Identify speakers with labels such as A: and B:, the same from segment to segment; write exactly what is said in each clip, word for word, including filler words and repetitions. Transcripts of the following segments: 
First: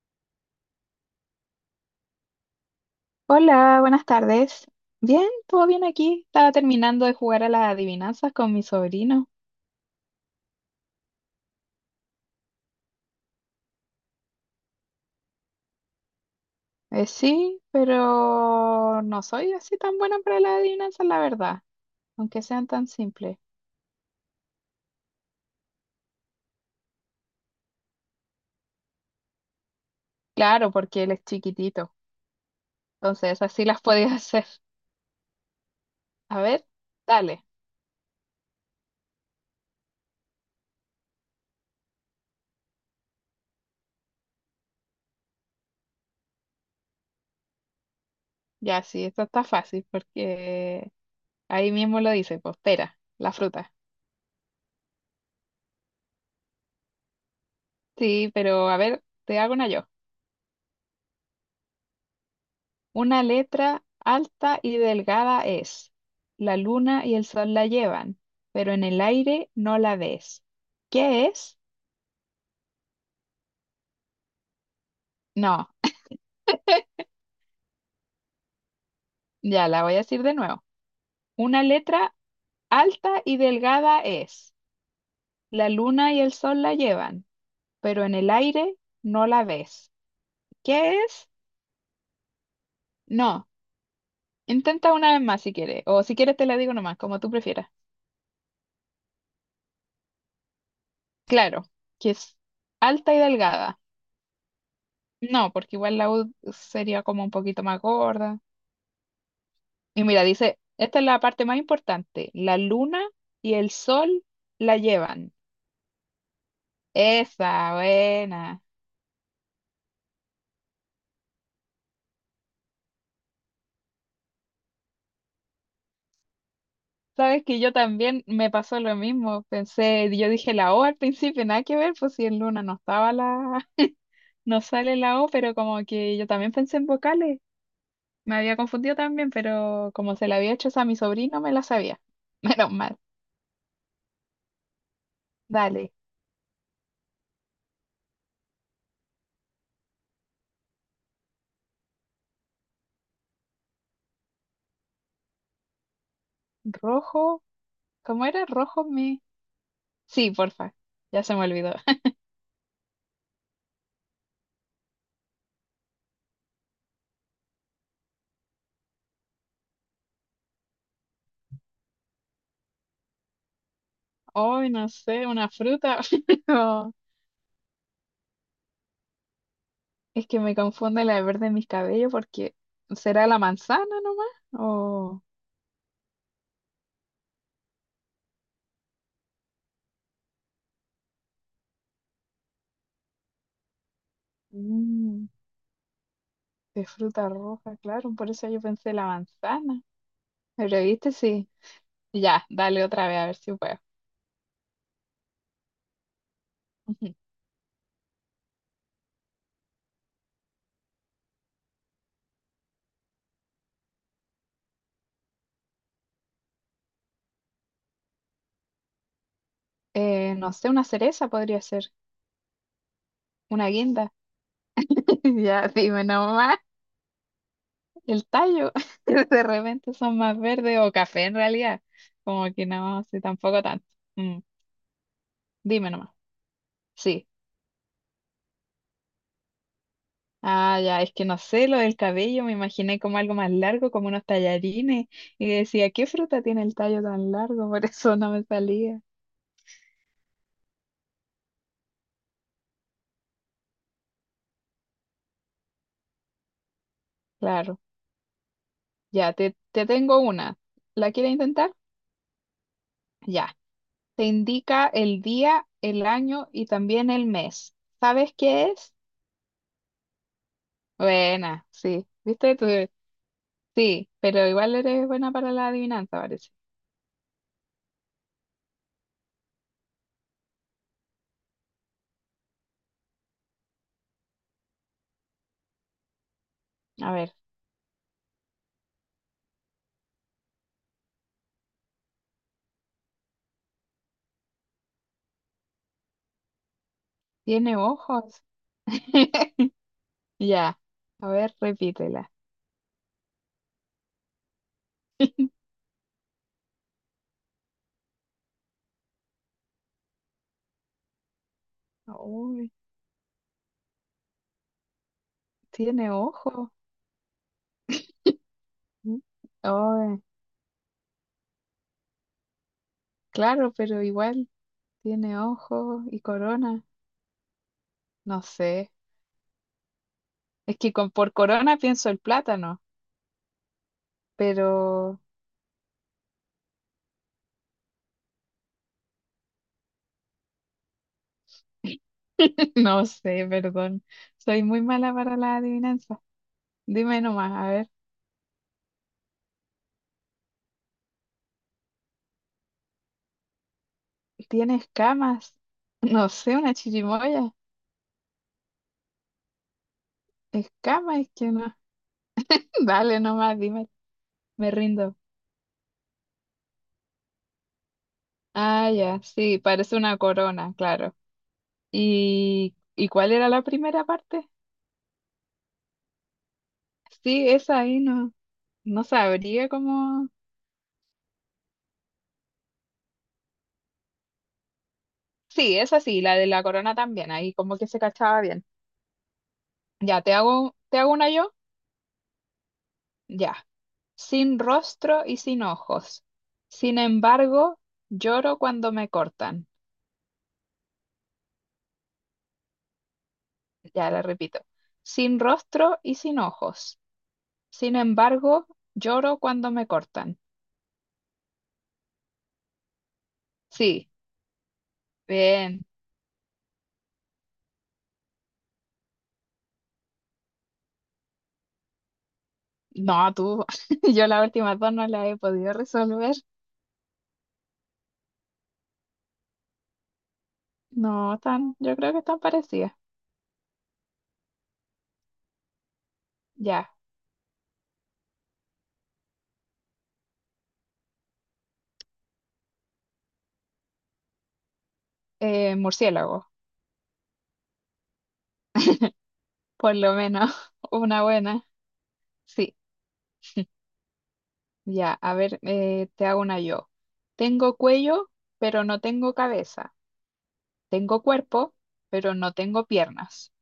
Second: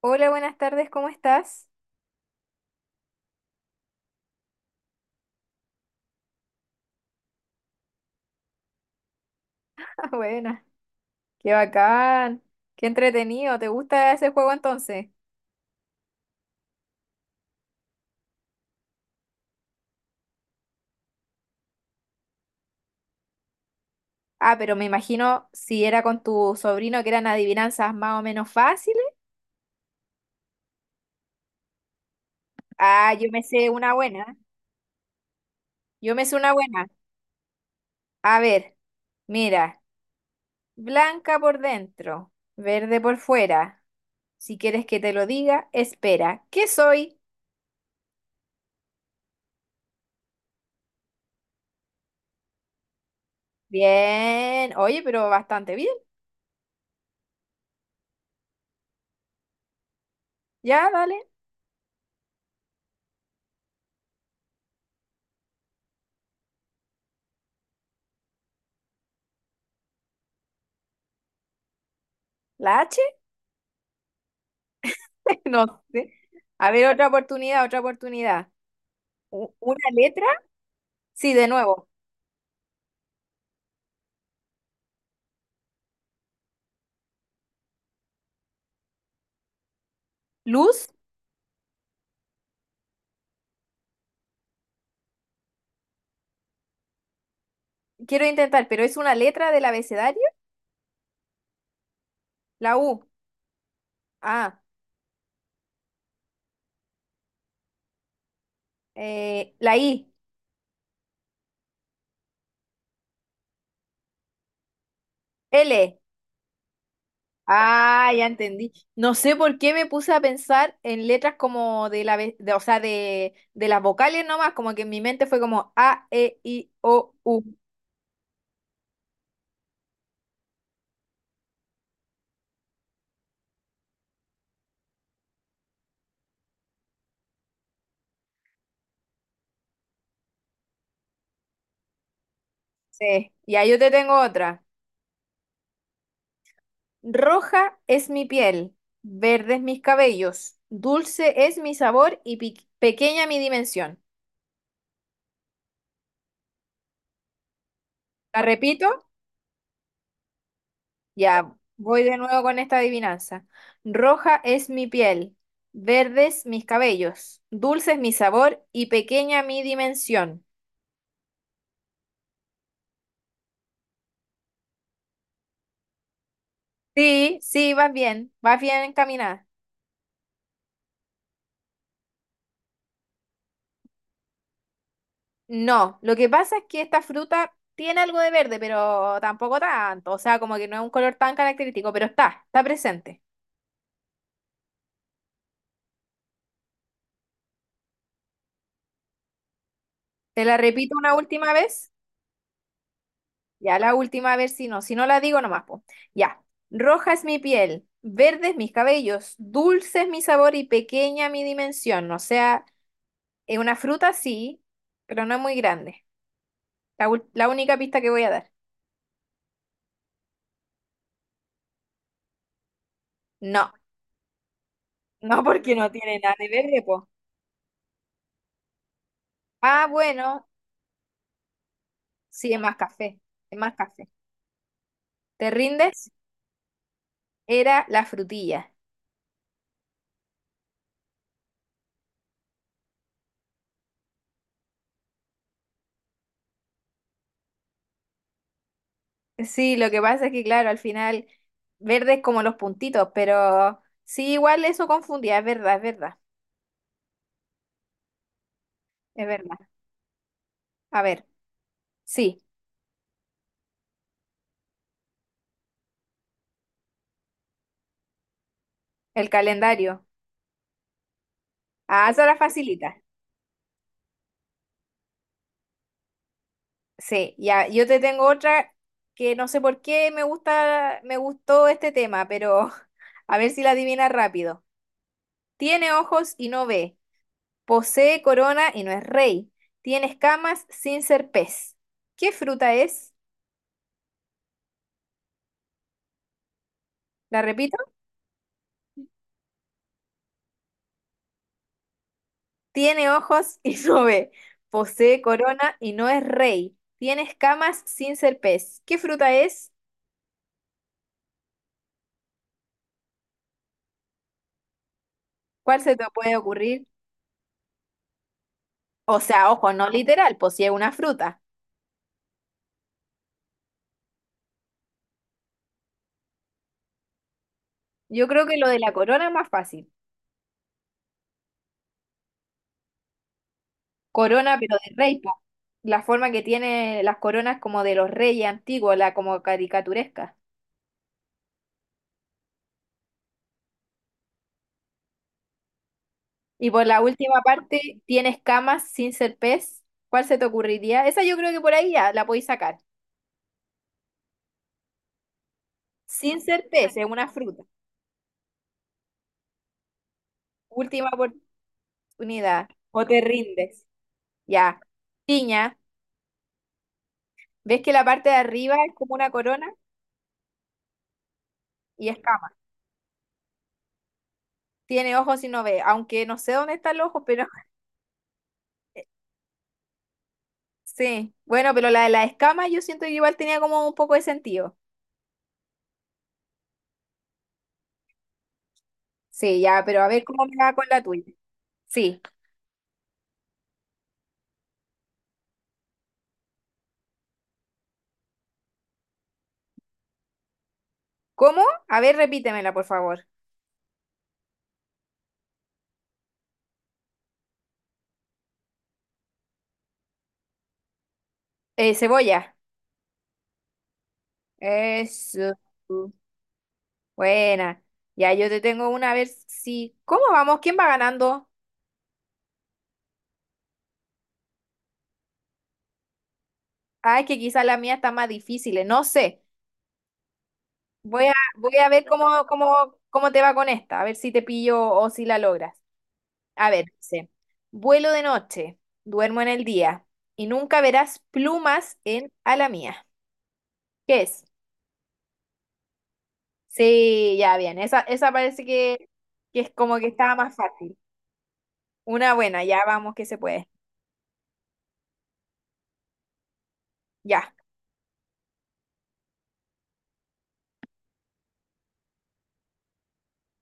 A: Hola, buenas tardes, ¿cómo estás?
B: Hola, buenas tardes. Bien, todo bien aquí. Estaba terminando de jugar a las adivinanzas con mi sobrino.
A: Ah, buena, qué bacán, qué entretenido, ¿te gusta ese juego entonces?
B: Eh, sí, pero no soy así tan buena para las adivinanzas, la verdad, aunque sean tan simples.
A: Ah, pero me imagino si era con tu sobrino que eran adivinanzas más o menos fáciles.
B: Claro, porque él es chiquitito,
A: Ah, yo
B: entonces
A: me
B: así
A: sé
B: las
A: una
B: podía
A: buena,
B: hacer.
A: yo me sé
B: A
A: una
B: ver,
A: buena.
B: dale.
A: A ver, mira, blanca por dentro, verde por fuera. Si quieres que te lo diga, espera, ¿qué soy?
B: Ya, sí, esto está fácil porque ahí mismo lo dice, pues pera, la fruta.
A: Bien, oye, pero bastante bien.
B: Sí, pero a ver, te hago una yo.
A: Ya, dale,
B: Una letra alta y delgada es. La luna y el sol la llevan, pero en el aire no la ves. ¿Qué es?
A: la H.
B: No,
A: No sé. A ver, otra oportunidad, otra oportunidad. U-
B: ya
A: ¿Una
B: la voy a decir
A: letra?
B: de nuevo.
A: Sí, de
B: Una
A: nuevo.
B: letra alta y delgada es. La luna y el sol la llevan, pero en el aire no la ves.
A: Luz,
B: ¿Qué es? No. Intenta una vez más si quieres, o si quieres te la digo nomás, como tú prefieras.
A: quiero intentar, pero es una letra del abecedario.
B: Claro, que es
A: La U.
B: alta y delgada.
A: Ah,
B: No, porque igual la U sería como un poquito más gorda.
A: eh, la
B: Y
A: I.
B: mira, dice, esta es la parte más importante. La luna y el sol la llevan.
A: L.
B: Esa,
A: Ah, ya
B: buena.
A: entendí. No sé por qué me puse a pensar en letras como de la, ve- de, o sea, de, de las vocales nomás, como que en mi mente fue como A, E, I, O, U.
B: Sabes que yo también me pasó lo mismo. Pensé, yo dije la O al principio, nada que ver, pues si en luna no estaba la, no sale la O, pero como que yo también pensé en vocales. Me había confundido también, pero como se la había hecho esa a mi sobrino, me la sabía. Menos mal.
A: Sí. Y ahí yo te tengo otra.
B: Dale.
A: Roja es mi piel, verdes mis cabellos, dulce es mi sabor y pi- pequeña mi dimensión.
B: Rojo, ¿cómo
A: La
B: era? Rojo
A: repito,
B: me. Sí, porfa. Ya se me
A: ya
B: olvidó.
A: voy de nuevo con esta adivinanza. Roja es mi piel, verdes mis cabellos, dulce es mi sabor y pequeña mi dimensión.
B: Hoy no sé, una fruta. Pero
A: Sí, sí, vas bien, vas bien encaminada.
B: es que me confunde la de verde en mis cabellos porque ¿será la manzana nomás? O
A: No, lo que pasa es que esta fruta tiene algo de verde, pero tampoco tanto, o sea, como que no es un color tan característico, pero está, está presente.
B: mm, de fruta roja, claro, por eso yo pensé la manzana.
A: ¿Te la
B: Pero
A: repito
B: viste,
A: una
B: sí.
A: última vez?
B: Ya, dale otra vez a ver si puedo.
A: Ya, la última, a ver si no. Si no la digo, nomás, po. Ya. Roja es mi piel, verdes mis cabellos, dulce es mi sabor y pequeña mi dimensión. O sea, es una fruta sí, pero no es muy grande. La, ul- la única pista que voy a dar.
B: Eh, no sé, una cereza podría ser, una
A: No,
B: guinda.
A: no
B: Ya,
A: porque no
B: dime
A: tiene nada de
B: nomás,
A: verde, po.
B: el tallo. De
A: Ah,
B: repente son más
A: bueno,
B: verdes o café en realidad.
A: sí,
B: Como
A: es
B: que
A: más
B: no,
A: café,
B: sí,
A: es
B: tampoco
A: más
B: tanto.
A: café.
B: Mm,
A: ¿Te
B: dime
A: rindes?
B: nomás. Sí.
A: Era la frutilla.
B: Ah, ya, es que no sé, lo del cabello, me imaginé como algo más largo, como unos tallarines, y decía, ¿qué fruta tiene el tallo tan largo? Por eso no me salía.
A: Sí, lo que pasa es que, claro, al final verde es como los puntitos, pero sí, igual eso confundía, es verdad, es verdad,
B: Claro,
A: es
B: ya, te,
A: verdad.
B: te tengo una.
A: A
B: ¿La
A: ver,
B: quieres intentar?
A: sí,
B: Ya, te indica el día, el año y también el mes. ¿Sabes qué es?
A: el calendario.
B: Buena, sí,
A: Ah, esa la
B: ¿viste? Tú-
A: facilita.
B: sí, pero igual eres buena para la adivinanza, parece.
A: Sí, ya, yo te tengo otra que no sé por qué me gusta, me gustó este tema, pero a ver si la adivinas rápido. Tiene ojos y no ve,
B: A ver,
A: posee corona y no es rey, tiene escamas sin ser pez. ¿Qué fruta es? La repito.
B: ¿tiene ojos? Ya, a ver, repítela.
A: Tiene ojos y no ve. Posee corona y no es rey. Tiene escamas sin ser pez. ¿Qué fruta es?
B: Uy,
A: ¿Cuál se te
B: ¿tiene
A: puede
B: ojos?
A: ocurrir? O
B: Mm.
A: sea, ojo, no
B: Oh,
A: literal, posee una fruta.
B: claro, pero igual tiene ojos y corona.
A: Yo
B: No
A: creo que lo
B: sé.
A: de la corona es más fácil.
B: Es que con, por corona pienso el plátano,
A: Corona, pero de rey,
B: pero
A: po. La forma que tiene las coronas como de los reyes antiguos, la como caricaturesca.
B: no sé, perdón. Soy muy mala para la adivinanza.
A: Y por la
B: Dime
A: última
B: nomás, a ver.
A: parte, tiene escamas sin ser pez. ¿Cuál se te ocurriría? Esa yo creo que por ahí ya la podéis sacar.
B: ¿Tiene escamas? No
A: Sin
B: sé,
A: ser
B: una
A: pez, es una
B: chirimoya.
A: fruta. Última
B: Escamas es que no.
A: unidad. O te
B: Dale nomás,
A: rindes.
B: dime. Me
A: Ya.
B: rindo.
A: Piña. ¿Ves que la parte de arriba
B: Ah,
A: es como
B: ya,
A: una
B: sí,
A: corona
B: parece una corona, claro.
A: y escamas?
B: ¿Y, y cuál era la primera parte?
A: Tiene ojos y no ve, aunque no sé dónde está el ojo, pero
B: Sí, esa ahí no, no sabría cómo.
A: sí. Bueno, pero la de las escamas yo siento que igual tenía como un poco de sentido.
B: Sí, esa sí, la de la corona también, ahí como que se cachaba bien.
A: Sí, ya, pero a
B: Ya,
A: ver
B: te
A: cómo me va
B: hago,
A: con
B: te
A: la
B: hago una
A: tuya.
B: yo,
A: Sí.
B: ya. Sin rostro y sin ojos. Sin embargo, lloro cuando me cortan.
A: ¿Cómo? A ver, repítemela, por favor.
B: Ya la repito. Sin rostro y sin ojos. Sin embargo, lloro cuando me cortan.
A: Eh, cebolla.
B: Sí,
A: Eso.
B: bien.
A: Buena. Ya, yo te tengo una, a ver si... ¿Cómo vamos? ¿Quién va ganando?
B: No, tú, yo las últimas dos no las he podido resolver.
A: Ah, es que quizás la mía está más difícil, eh, no sé. Voy a,
B: No,
A: voy
B: tan,
A: a
B: yo
A: ver
B: creo que están
A: cómo,
B: parecidas.
A: cómo, cómo te va con esta, a ver si te pillo o si la logras. A ver,
B: Ya,
A: dice, vuelo de noche, duermo en el día y nunca verás plumas en ala mía. ¿Qué es?
B: eh, murciélago,
A: Sí, ya bien, esa, esa parece que, que es
B: por
A: como que
B: lo
A: estaba
B: menos
A: más fácil.
B: una buena.
A: Una buena,
B: Sí.
A: ya vamos que se puede.
B: Ya, a ver, eh, te hago una yo.
A: Ya,
B: Tengo cuello, pero no tengo cabeza. Tengo cuerpo, pero no tengo piernas.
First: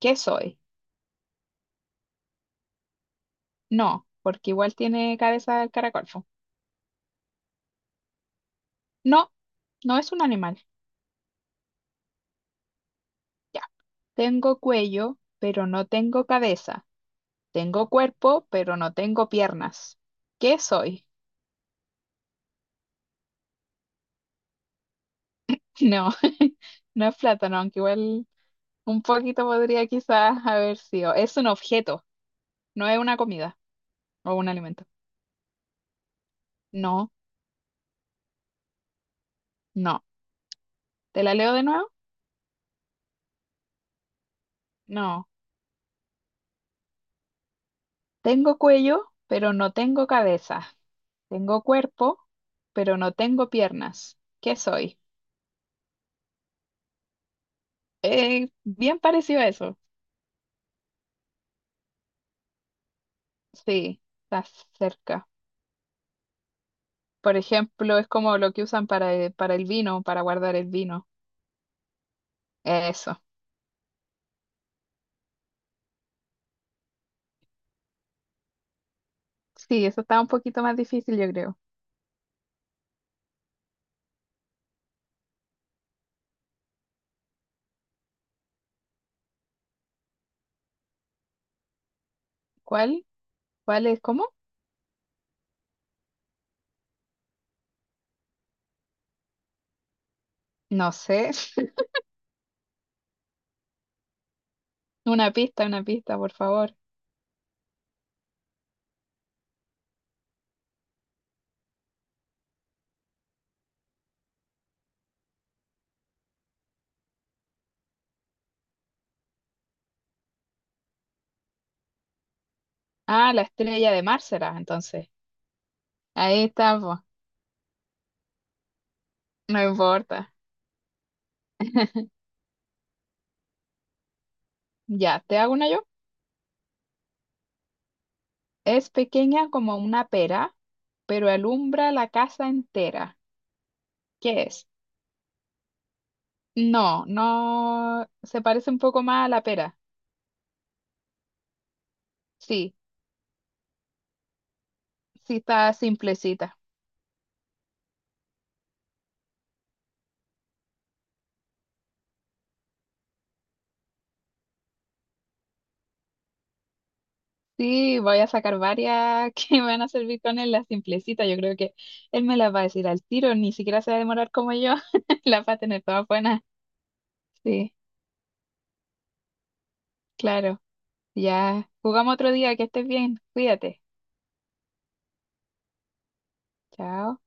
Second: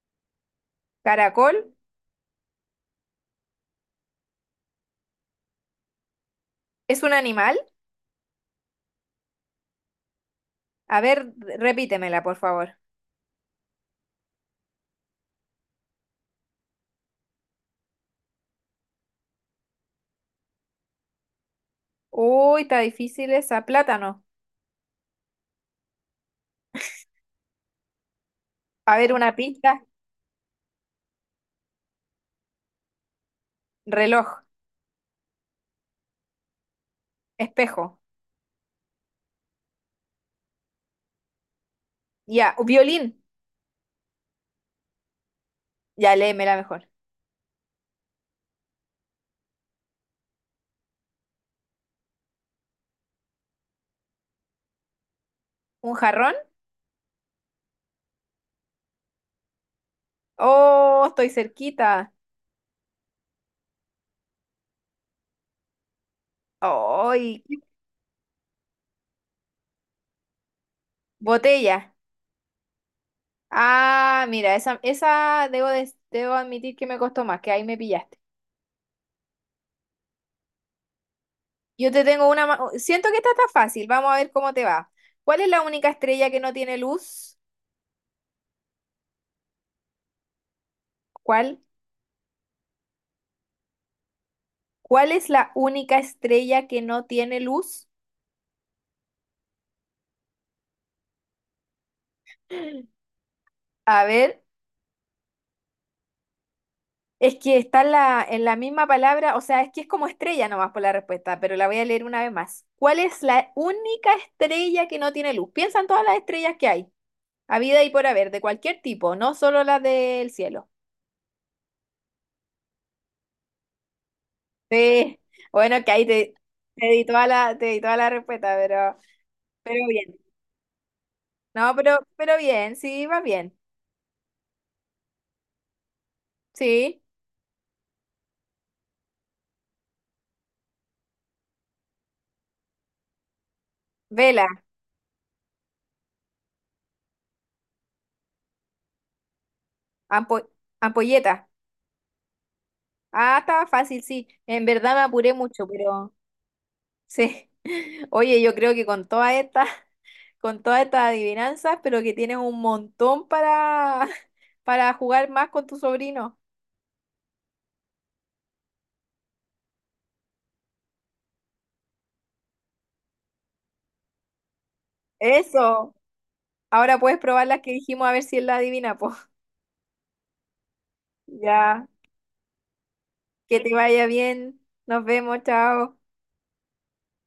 B: ¿Qué soy?
A: caracol,
B: No, porque igual tiene cabeza el caracol, po.
A: ¿es un animal?
B: No, no es un animal.
A: A ver, repítemela, por favor.
B: Ya. Tengo cuello, pero no tengo cabeza. Tengo cuerpo, pero no tengo piernas. ¿Qué soy?
A: Uy, está difícil esa, plátano.
B: No, no es plátano, aunque igual
A: A
B: un
A: ver, una
B: poquito
A: pista,
B: podría quizás haber sido. Es un objeto, no es una comida
A: reloj,
B: o un alimento. No.
A: espejo.
B: No. ¿Te la leo de nuevo?
A: Ya, violín.
B: No.
A: Ya léeme la mejor.
B: Tengo cuello, pero no tengo cabeza. Tengo cuerpo, pero no tengo piernas. ¿Qué soy?
A: ¿Un jarrón?
B: Eh, bien parecido a eso.
A: Oh, estoy cerquita.
B: Sí, estás cerca. Por
A: ¡Ay!
B: ejemplo, es como lo que usan para el, para el vino, para guardar el vino.
A: Botella.
B: Eso.
A: Ah, mira, esa, esa debo, des- debo admitir que me costó más, que ahí me pillaste.
B: Sí, eso está un poquito más difícil, yo creo.
A: Yo te tengo una... ma- Siento que esta está fácil, vamos a ver cómo te va. ¿Cuál es la única estrella que no tiene luz? ¿Cuál?
B: ¿Cuál? ¿Cuál es? ¿Cómo?
A: ¿Cuál es la única estrella que no tiene luz?
B: No sé.
A: A ver,
B: Una pista, una pista, por favor.
A: es que está en la, en la misma palabra, o sea, es que es como estrella nomás por la respuesta, pero la voy a leer una vez más. ¿Cuál es la única estrella que no tiene luz? Piensa en todas las estrellas que hay, habida y por haber, de cualquier tipo, no solo las del cielo.
B: Ah, la estrella de mar será, entonces.
A: Sí, bueno, que ahí te,
B: Ahí
A: te
B: estamos.
A: di toda la, te di toda la respuesta, pero,
B: No
A: pero bien.
B: importa.
A: No, pero, pero bien, sí, va bien.
B: Ya, ¿te hago una yo?
A: Sí,
B: Es pequeña como una pera, pero alumbra la casa entera. ¿Qué
A: vela,
B: es? No, no, se parece un poco más a la pera.
A: ampo- ampolleta.
B: Sí,
A: Ah, estaba fácil, sí. En verdad me apuré
B: sí
A: mucho,
B: está
A: pero...
B: simplecita.
A: Sí. Oye, yo creo que con todas estas, con todas estas adivinanzas, pero que tienes un montón para, para jugar más con tu sobrino.
B: Sí, voy a sacar varias que me van a servir con él, la simplecita. Yo creo que él me las va a decir al tiro, ni siquiera se va a demorar como yo. Las va a tener
A: Eso.
B: todas buenas.
A: Ahora puedes probar las que
B: Sí,
A: dijimos a ver si él la adivina, pues.
B: claro. Ya,
A: Ya.
B: jugamos otro día, que estés bien,
A: Que te
B: cuídate.
A: vaya bien. Nos vemos, chao.
B: Chao.